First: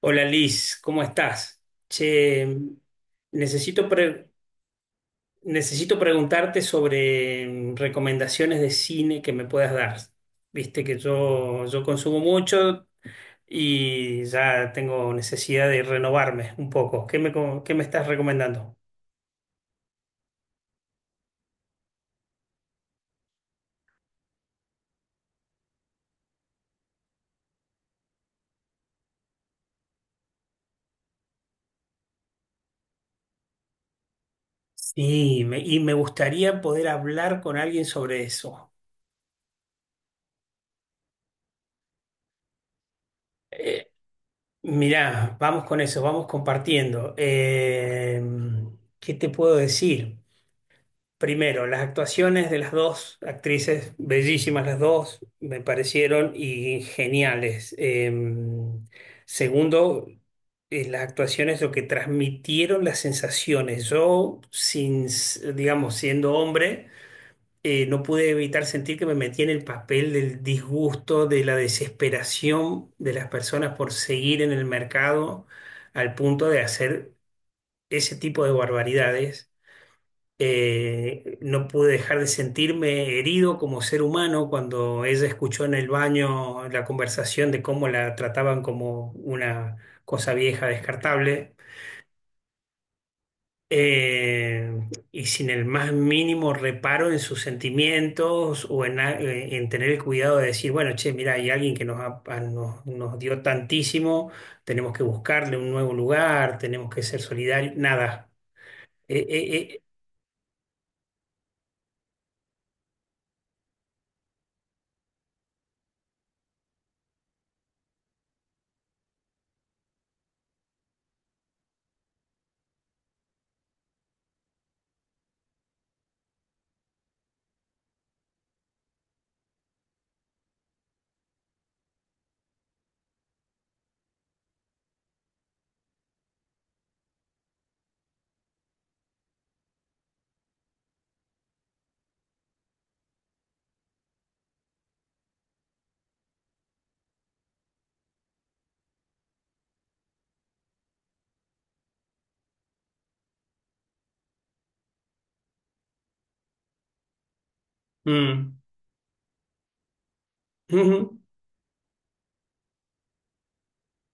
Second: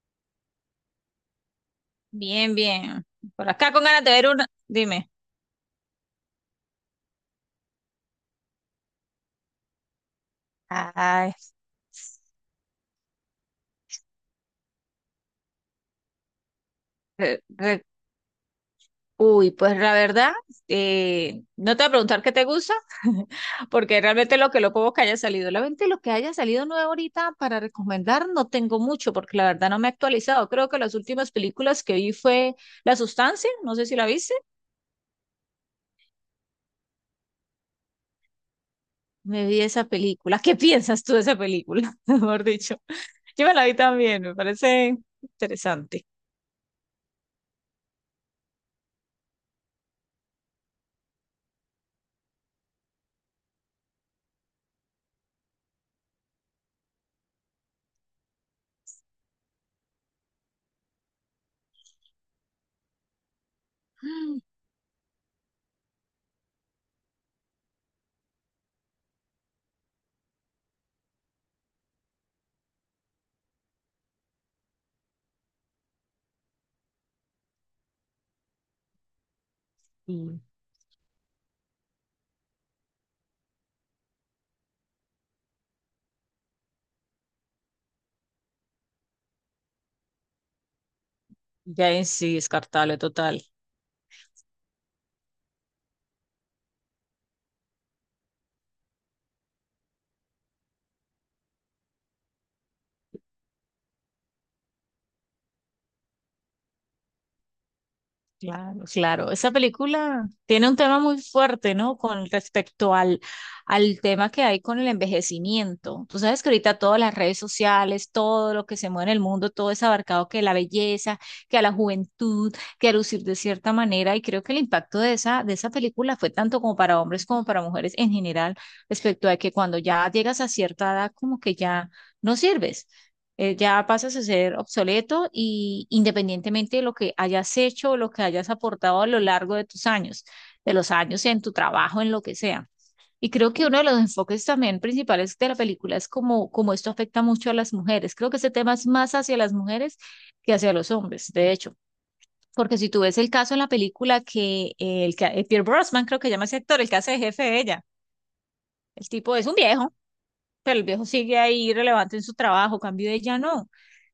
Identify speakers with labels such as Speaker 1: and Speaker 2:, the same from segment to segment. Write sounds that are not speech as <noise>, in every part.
Speaker 1: Hola Liz, ¿cómo estás? Che,
Speaker 2: Bien, bien. Por acá con
Speaker 1: necesito,
Speaker 2: ganas de ver
Speaker 1: pre-
Speaker 2: una. Dime.
Speaker 1: necesito preguntarte sobre recomendaciones de cine que me puedas dar. Viste que
Speaker 2: Ay,
Speaker 1: yo consumo mucho y ya tengo necesidad de renovarme un poco. ¿Qué me,
Speaker 2: re-
Speaker 1: co- qué me
Speaker 2: re-
Speaker 1: estás recomendando?
Speaker 2: uy, pues la verdad, no te voy a preguntar qué te gusta, <laughs> porque realmente lo poco que haya salido, realmente lo que haya salido nuevo ahorita para recomendar no tengo mucho, porque la verdad no me he actualizado. Creo que las últimas películas que vi fue La Sustancia, no sé si la viste,
Speaker 1: Sí, y me gustaría poder hablar con alguien sobre eso.
Speaker 2: me vi esa película. ¿Qué piensas tú de esa película? <laughs> Mejor dicho, yo me la vi
Speaker 1: Eh,
Speaker 2: también, me parece
Speaker 1: mirá, vamos con eso,
Speaker 2: interesante.
Speaker 1: vamos compartiendo. ¿Qué te puedo decir? Primero, las actuaciones de las dos actrices, bellísimas las dos, me parecieron y geniales. Segundo, las actuaciones, lo que transmitieron las sensaciones. Yo,
Speaker 2: <gasps>
Speaker 1: sin, s- digamos, siendo hombre, no pude evitar sentir que me metí en el papel del disgusto, de la desesperación de las personas por seguir en el mercado al punto de hacer ese tipo de barbaridades.
Speaker 2: Mm.
Speaker 1: No pude dejar de sentirme herido como ser humano cuando ella escuchó en el baño la conversación de cómo la trataban como una cosa vieja, descartable,
Speaker 2: Ya en sí, descartable total.
Speaker 1: eh, y sin el más mínimo reparo en sus sentimientos o en tener el cuidado de decir, bueno, che, mira, hay alguien que nos, ha- a- nos, nos dio tantísimo, tenemos que buscarle un nuevo lugar, tenemos que ser solidarios, nada.
Speaker 2: Claro,
Speaker 1: Eh,
Speaker 2: claro. Esa
Speaker 1: eh, eh,
Speaker 2: película tiene un tema muy fuerte, ¿no? Con respecto al, al tema que hay con el envejecimiento. Tú sabes que ahorita todas las redes sociales, todo lo que se mueve en el mundo, todo es abarcado que la belleza, que a la juventud, que a lucir de cierta manera. Y creo que el impacto de esa película fue tanto como para hombres como para mujeres en general, respecto a que cuando ya llegas a cierta edad, como que ya no sirves. Ya pasas a ser obsoleto y independientemente de lo que hayas hecho o lo que hayas aportado a lo largo de tus años, de los años en tu trabajo, en lo que sea. Y creo que uno de los enfoques también principales de la película es cómo esto afecta mucho a las mujeres. Creo que ese tema es más hacia las mujeres que hacia los hombres, de hecho. Porque si tú ves el caso en la película que Pierce Brosnan, creo que llama ese actor, el que hace de jefe de ella,
Speaker 1: mm,
Speaker 2: el tipo es un viejo,
Speaker 1: <laughs>
Speaker 2: pero el viejo
Speaker 1: Ujú.
Speaker 2: sigue ahí relevante en su trabajo, cambio de ella no.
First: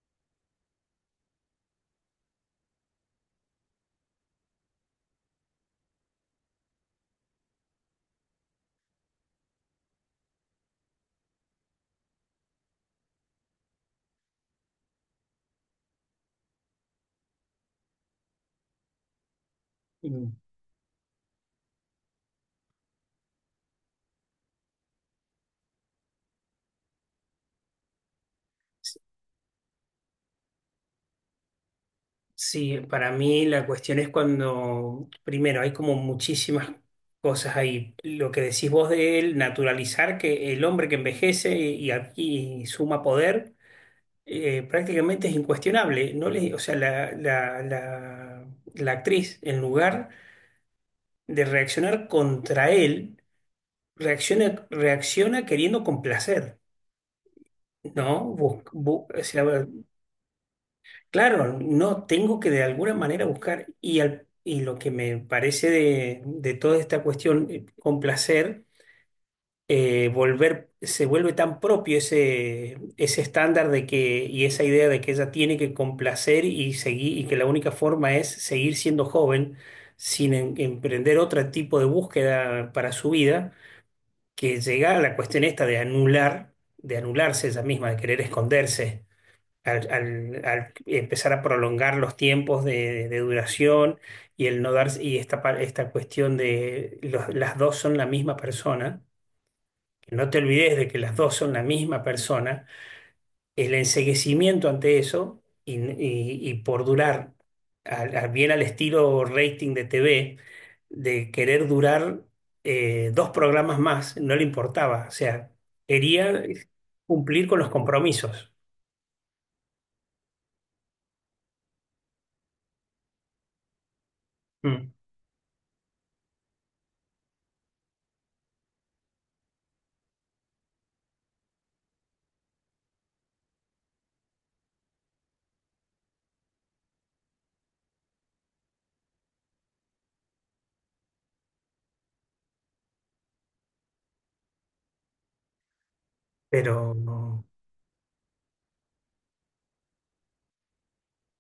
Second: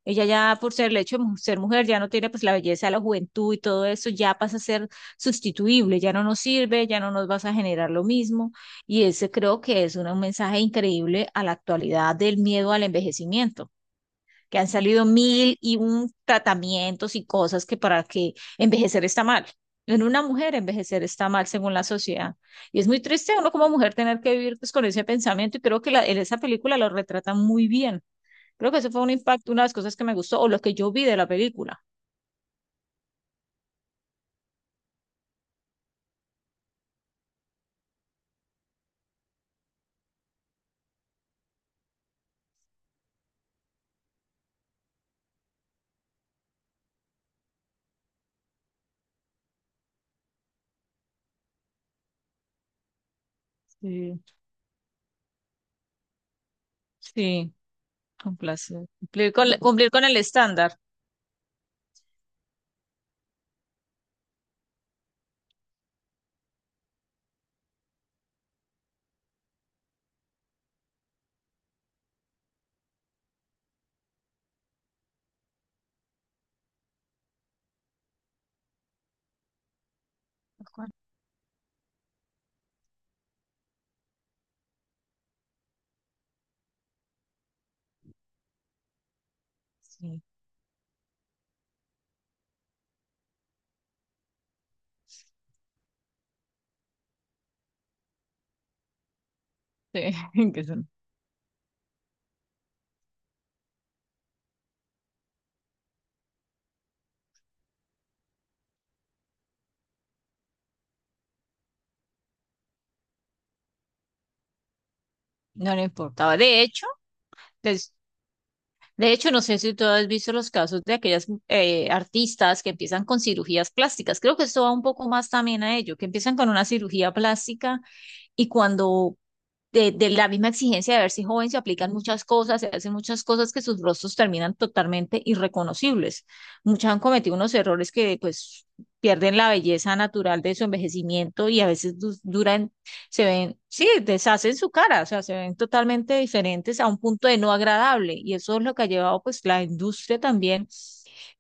Speaker 2: Ella ya por ser el hecho de ser mujer ya no tiene pues la belleza, la juventud y todo eso, ya pasa a ser sustituible, ya no nos sirve, ya no nos vas a generar lo mismo. Y ese creo que es un mensaje increíble a la actualidad del miedo al envejecimiento, que han salido mil y un tratamientos y cosas que para que envejecer está mal. En una
Speaker 1: Mm.
Speaker 2: mujer envejecer está mal según la sociedad. Y es muy triste uno como mujer tener que vivir pues con ese pensamiento, y creo que en esa película lo retratan muy bien. Creo que ese fue un impacto, una de las cosas que me gustó o lo que yo vi de la película.
Speaker 1: Sí, para mí la cuestión es cuando, primero, hay como muchísimas cosas ahí. Lo que decís vos de él, naturalizar que el hombre que envejece y, aquí suma poder, prácticamente es incuestionable. No le, o sea, la actriz, en lugar de reaccionar contra él,
Speaker 2: Sí,
Speaker 1: reacciona queriendo complacer,
Speaker 2: sí,
Speaker 1: ¿no?
Speaker 2: un
Speaker 1: Bus-
Speaker 2: placer.
Speaker 1: bu- o sea,
Speaker 2: Cumplir con el estándar.
Speaker 1: claro, no tengo que de alguna manera buscar y lo que me parece de toda esta cuestión, con placer, se vuelve tan propio ese, ese estándar de que, y esa idea de que ella tiene que complacer y seguir, y que la única forma es seguir siendo joven sin emprender otro tipo de búsqueda para su vida, que llega a la cuestión esta de anularse ella misma, de querer esconderse al,
Speaker 2: Sí,
Speaker 1: al- al empezar a prolongar los tiempos de duración y el no darse, y esta cuestión de las dos son la misma persona,
Speaker 2: sí,
Speaker 1: que no te
Speaker 2: <laughs> que
Speaker 1: olvides
Speaker 2: eso
Speaker 1: de que las dos son la misma persona, el enceguecimiento ante eso y por durar bien al estilo rating de TV, de querer durar dos programas más, no le importaba, o sea,
Speaker 2: no le importaba.
Speaker 1: quería
Speaker 2: De hecho,
Speaker 1: cumplir con los
Speaker 2: des-
Speaker 1: compromisos.
Speaker 2: de hecho, no sé si tú has visto los casos de aquellas artistas que empiezan con cirugías plásticas. Creo que esto va un
Speaker 1: Mm.
Speaker 2: poco más también a ello, que empiezan con una cirugía plástica y cuando la misma exigencia de verse joven, se aplican muchas cosas, se hacen muchas cosas que sus rostros terminan totalmente irreconocibles. Muchas han cometido unos errores que pues pierden la belleza natural de su envejecimiento, y a veces du duran, se ven, sí, deshacen su cara, o sea, se ven totalmente diferentes a
Speaker 1: Pero
Speaker 2: un punto de no agradable, y eso es lo que ha llevado pues la industria también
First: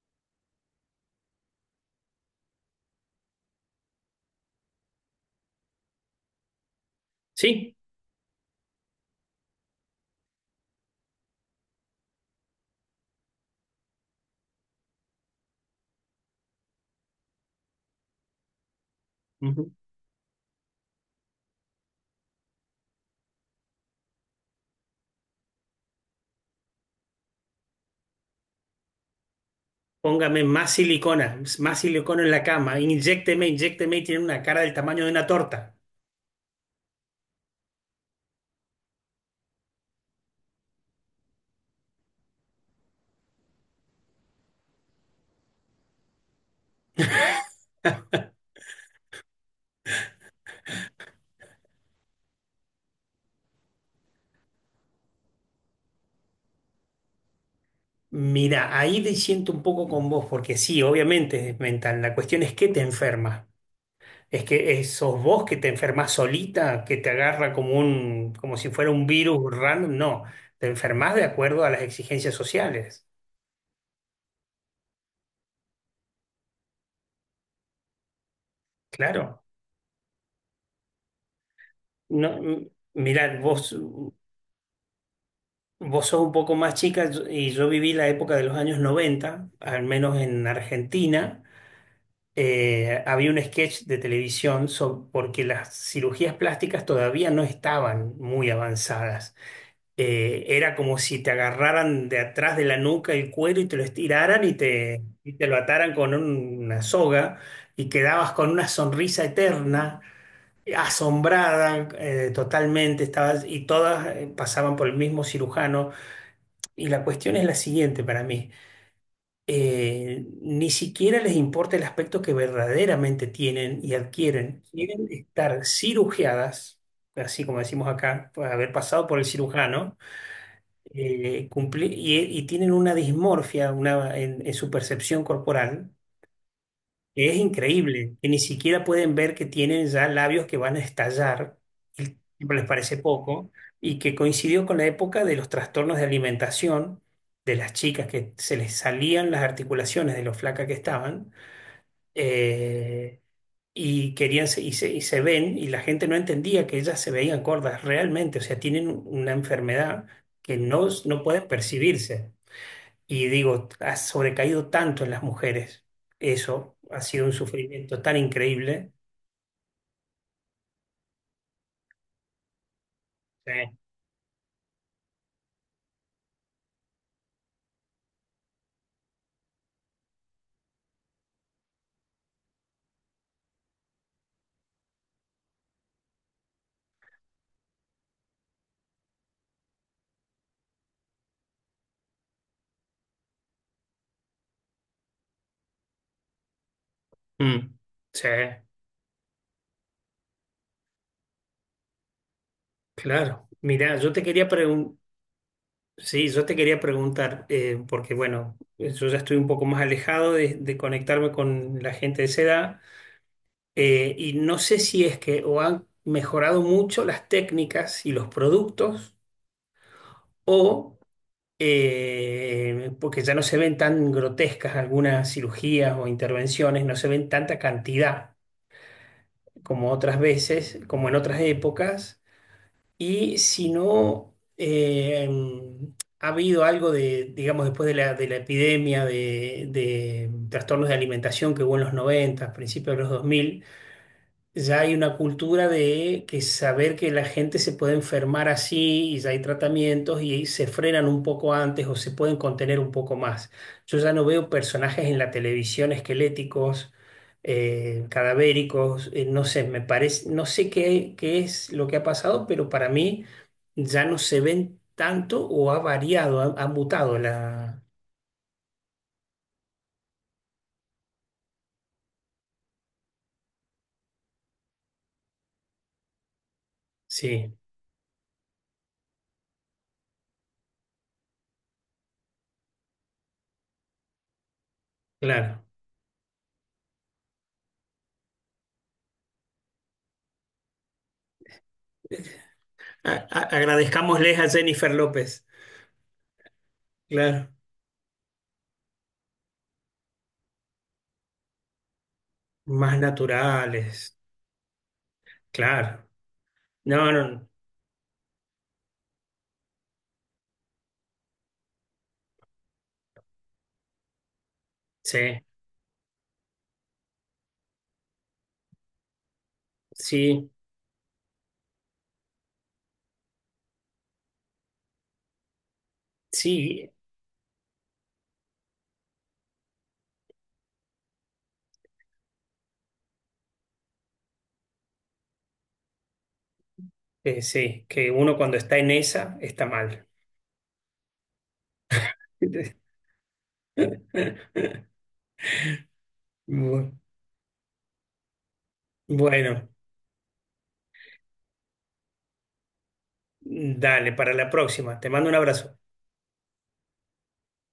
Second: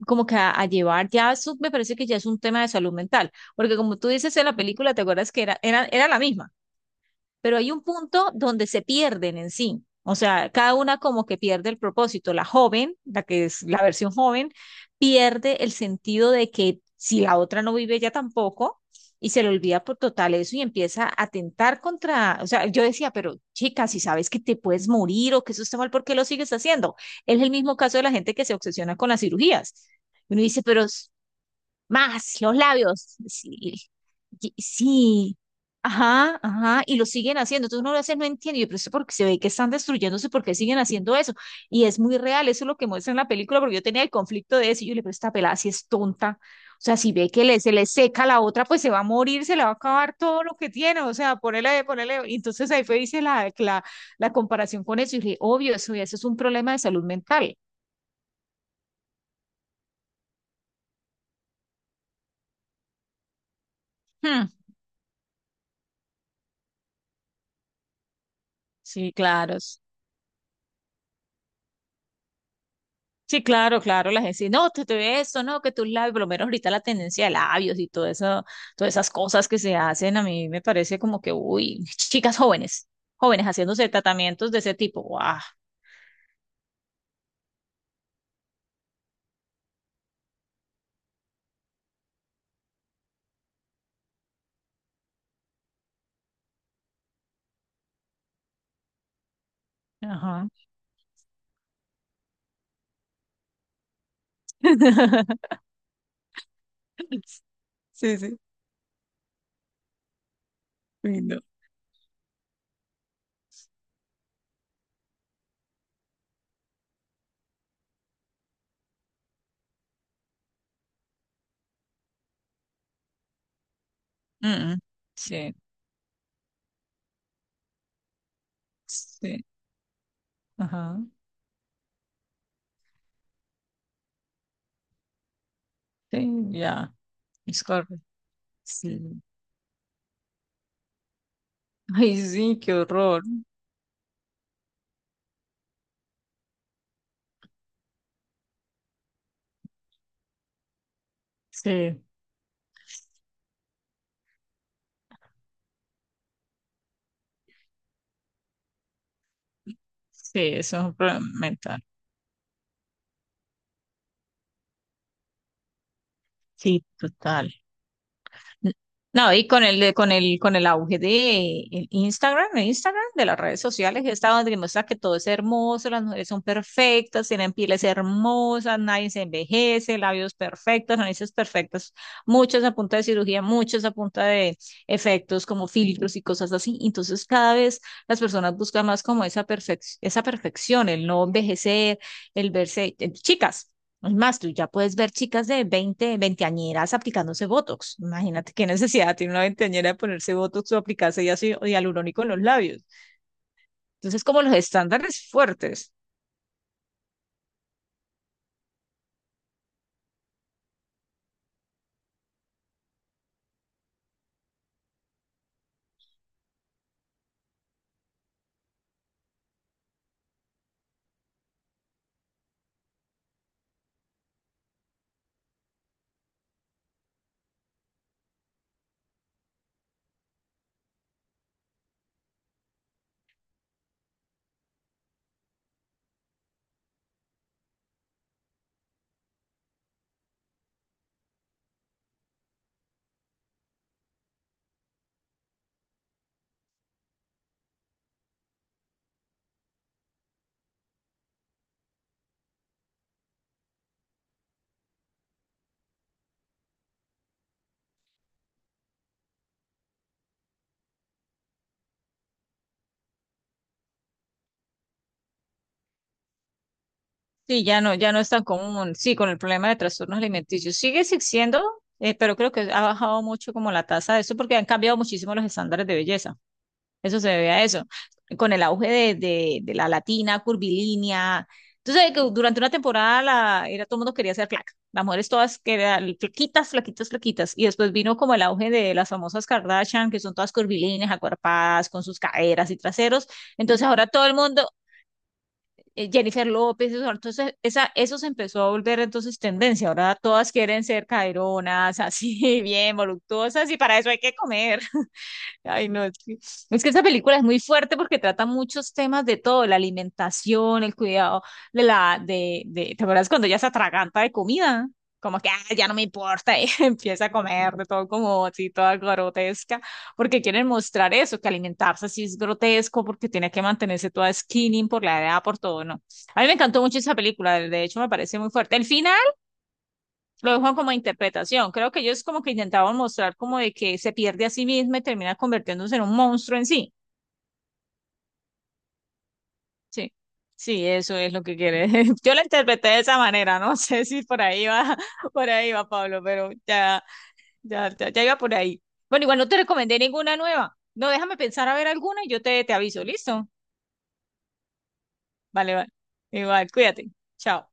Speaker 2: como que a llevar, ya eso me parece que ya es un tema de salud mental, porque como tú dices en la película, ¿te acuerdas que era la misma? Pero hay
Speaker 1: sí.
Speaker 2: un punto donde se pierden en sí. O sea, cada una como que pierde el propósito. La joven, la que es la versión joven, pierde el sentido de que si la otra no vive, ella tampoco, y se le
Speaker 1: Ujú.
Speaker 2: olvida por total eso y empieza a atentar contra, o sea, yo decía, pero chica, si sabes que te puedes morir o que eso está mal, ¿por qué lo sigues haciendo? Es el mismo caso de la gente que se obsesiona con las cirugías. Uno
Speaker 1: Póngame
Speaker 2: dice, pero
Speaker 1: más silicona en
Speaker 2: más
Speaker 1: la
Speaker 2: los
Speaker 1: cama,
Speaker 2: labios.
Speaker 1: inyécteme,
Speaker 2: Sí,
Speaker 1: inyécteme y tiene una
Speaker 2: y-
Speaker 1: cara del tamaño de una
Speaker 2: sí.
Speaker 1: torta.
Speaker 2: Ajá, ajá, y lo siguen haciendo. Entonces uno lo veces no entiende, yo, pero eso porque se ve que están destruyéndose, ¿porque siguen haciendo eso? Y es muy real, eso es lo que muestra en la película, porque yo tenía el conflicto de eso, y yo le digo, pero esta pelada si es tonta. O sea, si ve que le, se le seca la otra, pues se va a morir, se le va a acabar todo lo que tiene. O sea, ponele, ponele. Y entonces ahí fue, hice la comparación con eso, y dije, obvio, eso es un problema de salud mental.
Speaker 1: Mira, ahí te siento un poco con vos, porque sí, obviamente es mental. La cuestión es que te enferma. Es
Speaker 2: Hmm.
Speaker 1: que sos vos que te enfermas solita, que te agarra como un, como si fuera un
Speaker 2: Sí,
Speaker 1: virus
Speaker 2: claro.
Speaker 1: random. No, te enfermas de acuerdo a las exigencias sociales.
Speaker 2: Sí, claro, claro, la gente dice, no, te ve esto, no, que tus labios, por lo menos ahorita la tendencia de labios y todo eso, todas esas
Speaker 1: Claro.
Speaker 2: cosas que se hacen, a mí me parece como que, uy, <laughs>
Speaker 1: No,
Speaker 2: chicas jóvenes,
Speaker 1: mirá,
Speaker 2: jóvenes
Speaker 1: vos,
Speaker 2: haciéndose tratamientos de ese tipo, guau.
Speaker 1: vos sos un poco más chica y yo viví la época de los años 90, al menos en Argentina. Había un sketch de televisión porque las cirugías plásticas todavía no estaban muy avanzadas. Eh,
Speaker 2: Ajá.
Speaker 1: era como si te agarraran de atrás de la nuca el cuero y te lo estiraran y te lo
Speaker 2: <laughs>
Speaker 1: ataran con una soga y quedabas con una sonrisa eterna, asombrada, totalmente, estabas, y todas pasaban por el mismo cirujano. Y la cuestión es la siguiente para mí. Ni siquiera les importa el aspecto que verdaderamente tienen y adquieren.
Speaker 2: Mm, mm.
Speaker 1: Quieren
Speaker 2: Sí,
Speaker 1: estar cirugiadas, así como decimos acá, por haber pasado por el
Speaker 2: sí,
Speaker 1: cirujano,
Speaker 2: ajá,
Speaker 1: y tienen una dismorfia una, en su percepción corporal.
Speaker 2: sí, ya,
Speaker 1: Es
Speaker 2: es correcto.
Speaker 1: increíble que ni siquiera pueden
Speaker 2: Sí.
Speaker 1: ver que tienen ya labios que van a estallar, y
Speaker 2: Ay,
Speaker 1: siempre
Speaker 2: sí,
Speaker 1: les
Speaker 2: qué
Speaker 1: parece
Speaker 2: horror.
Speaker 1: poco, y que coincidió con la época de los trastornos de alimentación de las chicas que se les salían las articulaciones de lo flaca que estaban,
Speaker 2: Sí,
Speaker 1: eh, y querían y se ven, y la gente no entendía que ellas se veían gordas realmente, o sea, tienen una enfermedad
Speaker 2: sí,
Speaker 1: que
Speaker 2: eso es
Speaker 1: no,
Speaker 2: un
Speaker 1: no
Speaker 2: problema
Speaker 1: pueden
Speaker 2: mental.
Speaker 1: percibirse. Y digo, ha sobrecaído tanto en las mujeres. Eso
Speaker 2: Sí,
Speaker 1: ha sido un
Speaker 2: total.
Speaker 1: sufrimiento tan increíble.
Speaker 2: No, y con el, de- con el auge de el Instagram, de las redes
Speaker 1: Sí.
Speaker 2: sociales, está donde demuestra que todo es hermoso, las mujeres son perfectas, tienen pieles hermosas, nadie se envejece, labios perfectos, narices perfectas, muchas a punta de cirugía, muchas a punta de efectos como filtros y cosas así. Entonces, cada vez las personas buscan más como esa perfección, el no envejecer, el verse, chicas. Es más, tú ya puedes ver chicas de veinteañeras aplicándose
Speaker 1: Mm.
Speaker 2: Botox.
Speaker 1: Sí,
Speaker 2: Imagínate qué necesidad tiene una veinteañera de ponerse Botox o aplicarse ya así hialurónico en los labios.
Speaker 1: claro. Mirá, yo te
Speaker 2: Entonces, como
Speaker 1: quería
Speaker 2: los
Speaker 1: preguntar,
Speaker 2: estándares fuertes.
Speaker 1: sí, yo te quería preguntar, porque bueno, yo ya estoy un poco más alejado de conectarme con la gente de esa edad, y no sé si es que o han mejorado mucho las técnicas y los productos, o porque ya no se ven tan grotescas algunas cirugías o intervenciones, no se ven tanta cantidad como otras veces, como en otras épocas, y si no ha habido algo de, digamos, después de la epidemia de trastornos de alimentación que hubo en los 90 principios de los 2000 ya hay una cultura de que saber que la gente se puede enfermar así y ya hay tratamientos y se frenan un poco antes o se pueden contener un poco más. Yo ya no veo personajes en la televisión esqueléticos, cadavéricos, no sé, me parece, no sé qué es lo que ha pasado, pero para mí ya no se ven tanto o ha variado, ha, mutado
Speaker 2: Sí,
Speaker 1: la...
Speaker 2: ya no, ya no es tan común. Sí, con el problema de trastornos alimenticios. Sigue existiendo, pero creo que ha bajado mucho como la tasa de eso porque han cambiado muchísimo los estándares de belleza. Eso se debe
Speaker 1: Sí,
Speaker 2: a eso. Con el auge de, de la latina, curvilínea. Entonces, que durante una temporada todo el mundo quería ser flaca. Las mujeres todas
Speaker 1: claro.
Speaker 2: querían flaquitas, flaquitas, flaquitas. Y después vino como el auge de las famosas Kardashian, que son todas curvilíneas, acuerpadas, con sus caderas y
Speaker 1: A-
Speaker 2: traseros.
Speaker 1: a-
Speaker 2: Entonces, ahora todo el
Speaker 1: agradezcámosles a
Speaker 2: mundo,
Speaker 1: Jennifer López,
Speaker 2: Jennifer López, eso,
Speaker 1: claro,
Speaker 2: entonces eso se empezó a volver entonces tendencia. Ahora todas quieren ser caderonas, así, <laughs> bien,
Speaker 1: más
Speaker 2: voluptuosas, y para eso
Speaker 1: naturales.
Speaker 2: hay que comer. Ay, no,
Speaker 1: Claro,
Speaker 2: es que esa
Speaker 1: no,
Speaker 2: película es
Speaker 1: no,
Speaker 2: muy fuerte porque trata muchos temas de todo, la alimentación, el cuidado de la, ¿te acuerdas cuando ella se atraganta de comida? Como
Speaker 1: sí,
Speaker 2: que, "Ah, ya no me importa", <laughs> y empieza a comer de todo como así, toda grotesca, porque
Speaker 1: sí,
Speaker 2: quieren mostrar eso, que alimentarse así es grotesco, porque tiene que mantenerse toda skinny por la edad, por todo, ¿no? A mí me encantó
Speaker 1: sí,
Speaker 2: mucho esa película, de hecho me parece muy fuerte. El final lo dejo como interpretación. Creo que ellos como que intentaban mostrar como de que se pierde a sí misma y termina convirtiéndose en un monstruo en sí.
Speaker 1: sí, que uno cuando está en esa está mal.
Speaker 2: Sí, sí, eso es lo que quiere. <laughs> Yo lo
Speaker 1: <laughs>
Speaker 2: interpreté de esa manera, no <laughs> sé si por ahí va, <laughs> por ahí va Pablo, pero
Speaker 1: Bu-
Speaker 2: ya, ya, ya iba por ahí. Bueno, igual no te
Speaker 1: Bueno,
Speaker 2: recomendé ninguna nueva. No, déjame pensar a ver alguna y yo te aviso, ¿listo?
Speaker 1: dale, para la próxima. Te mando un
Speaker 2: Vale,
Speaker 1: abrazo.
Speaker 2: vale. Igual, cuídate. Chao.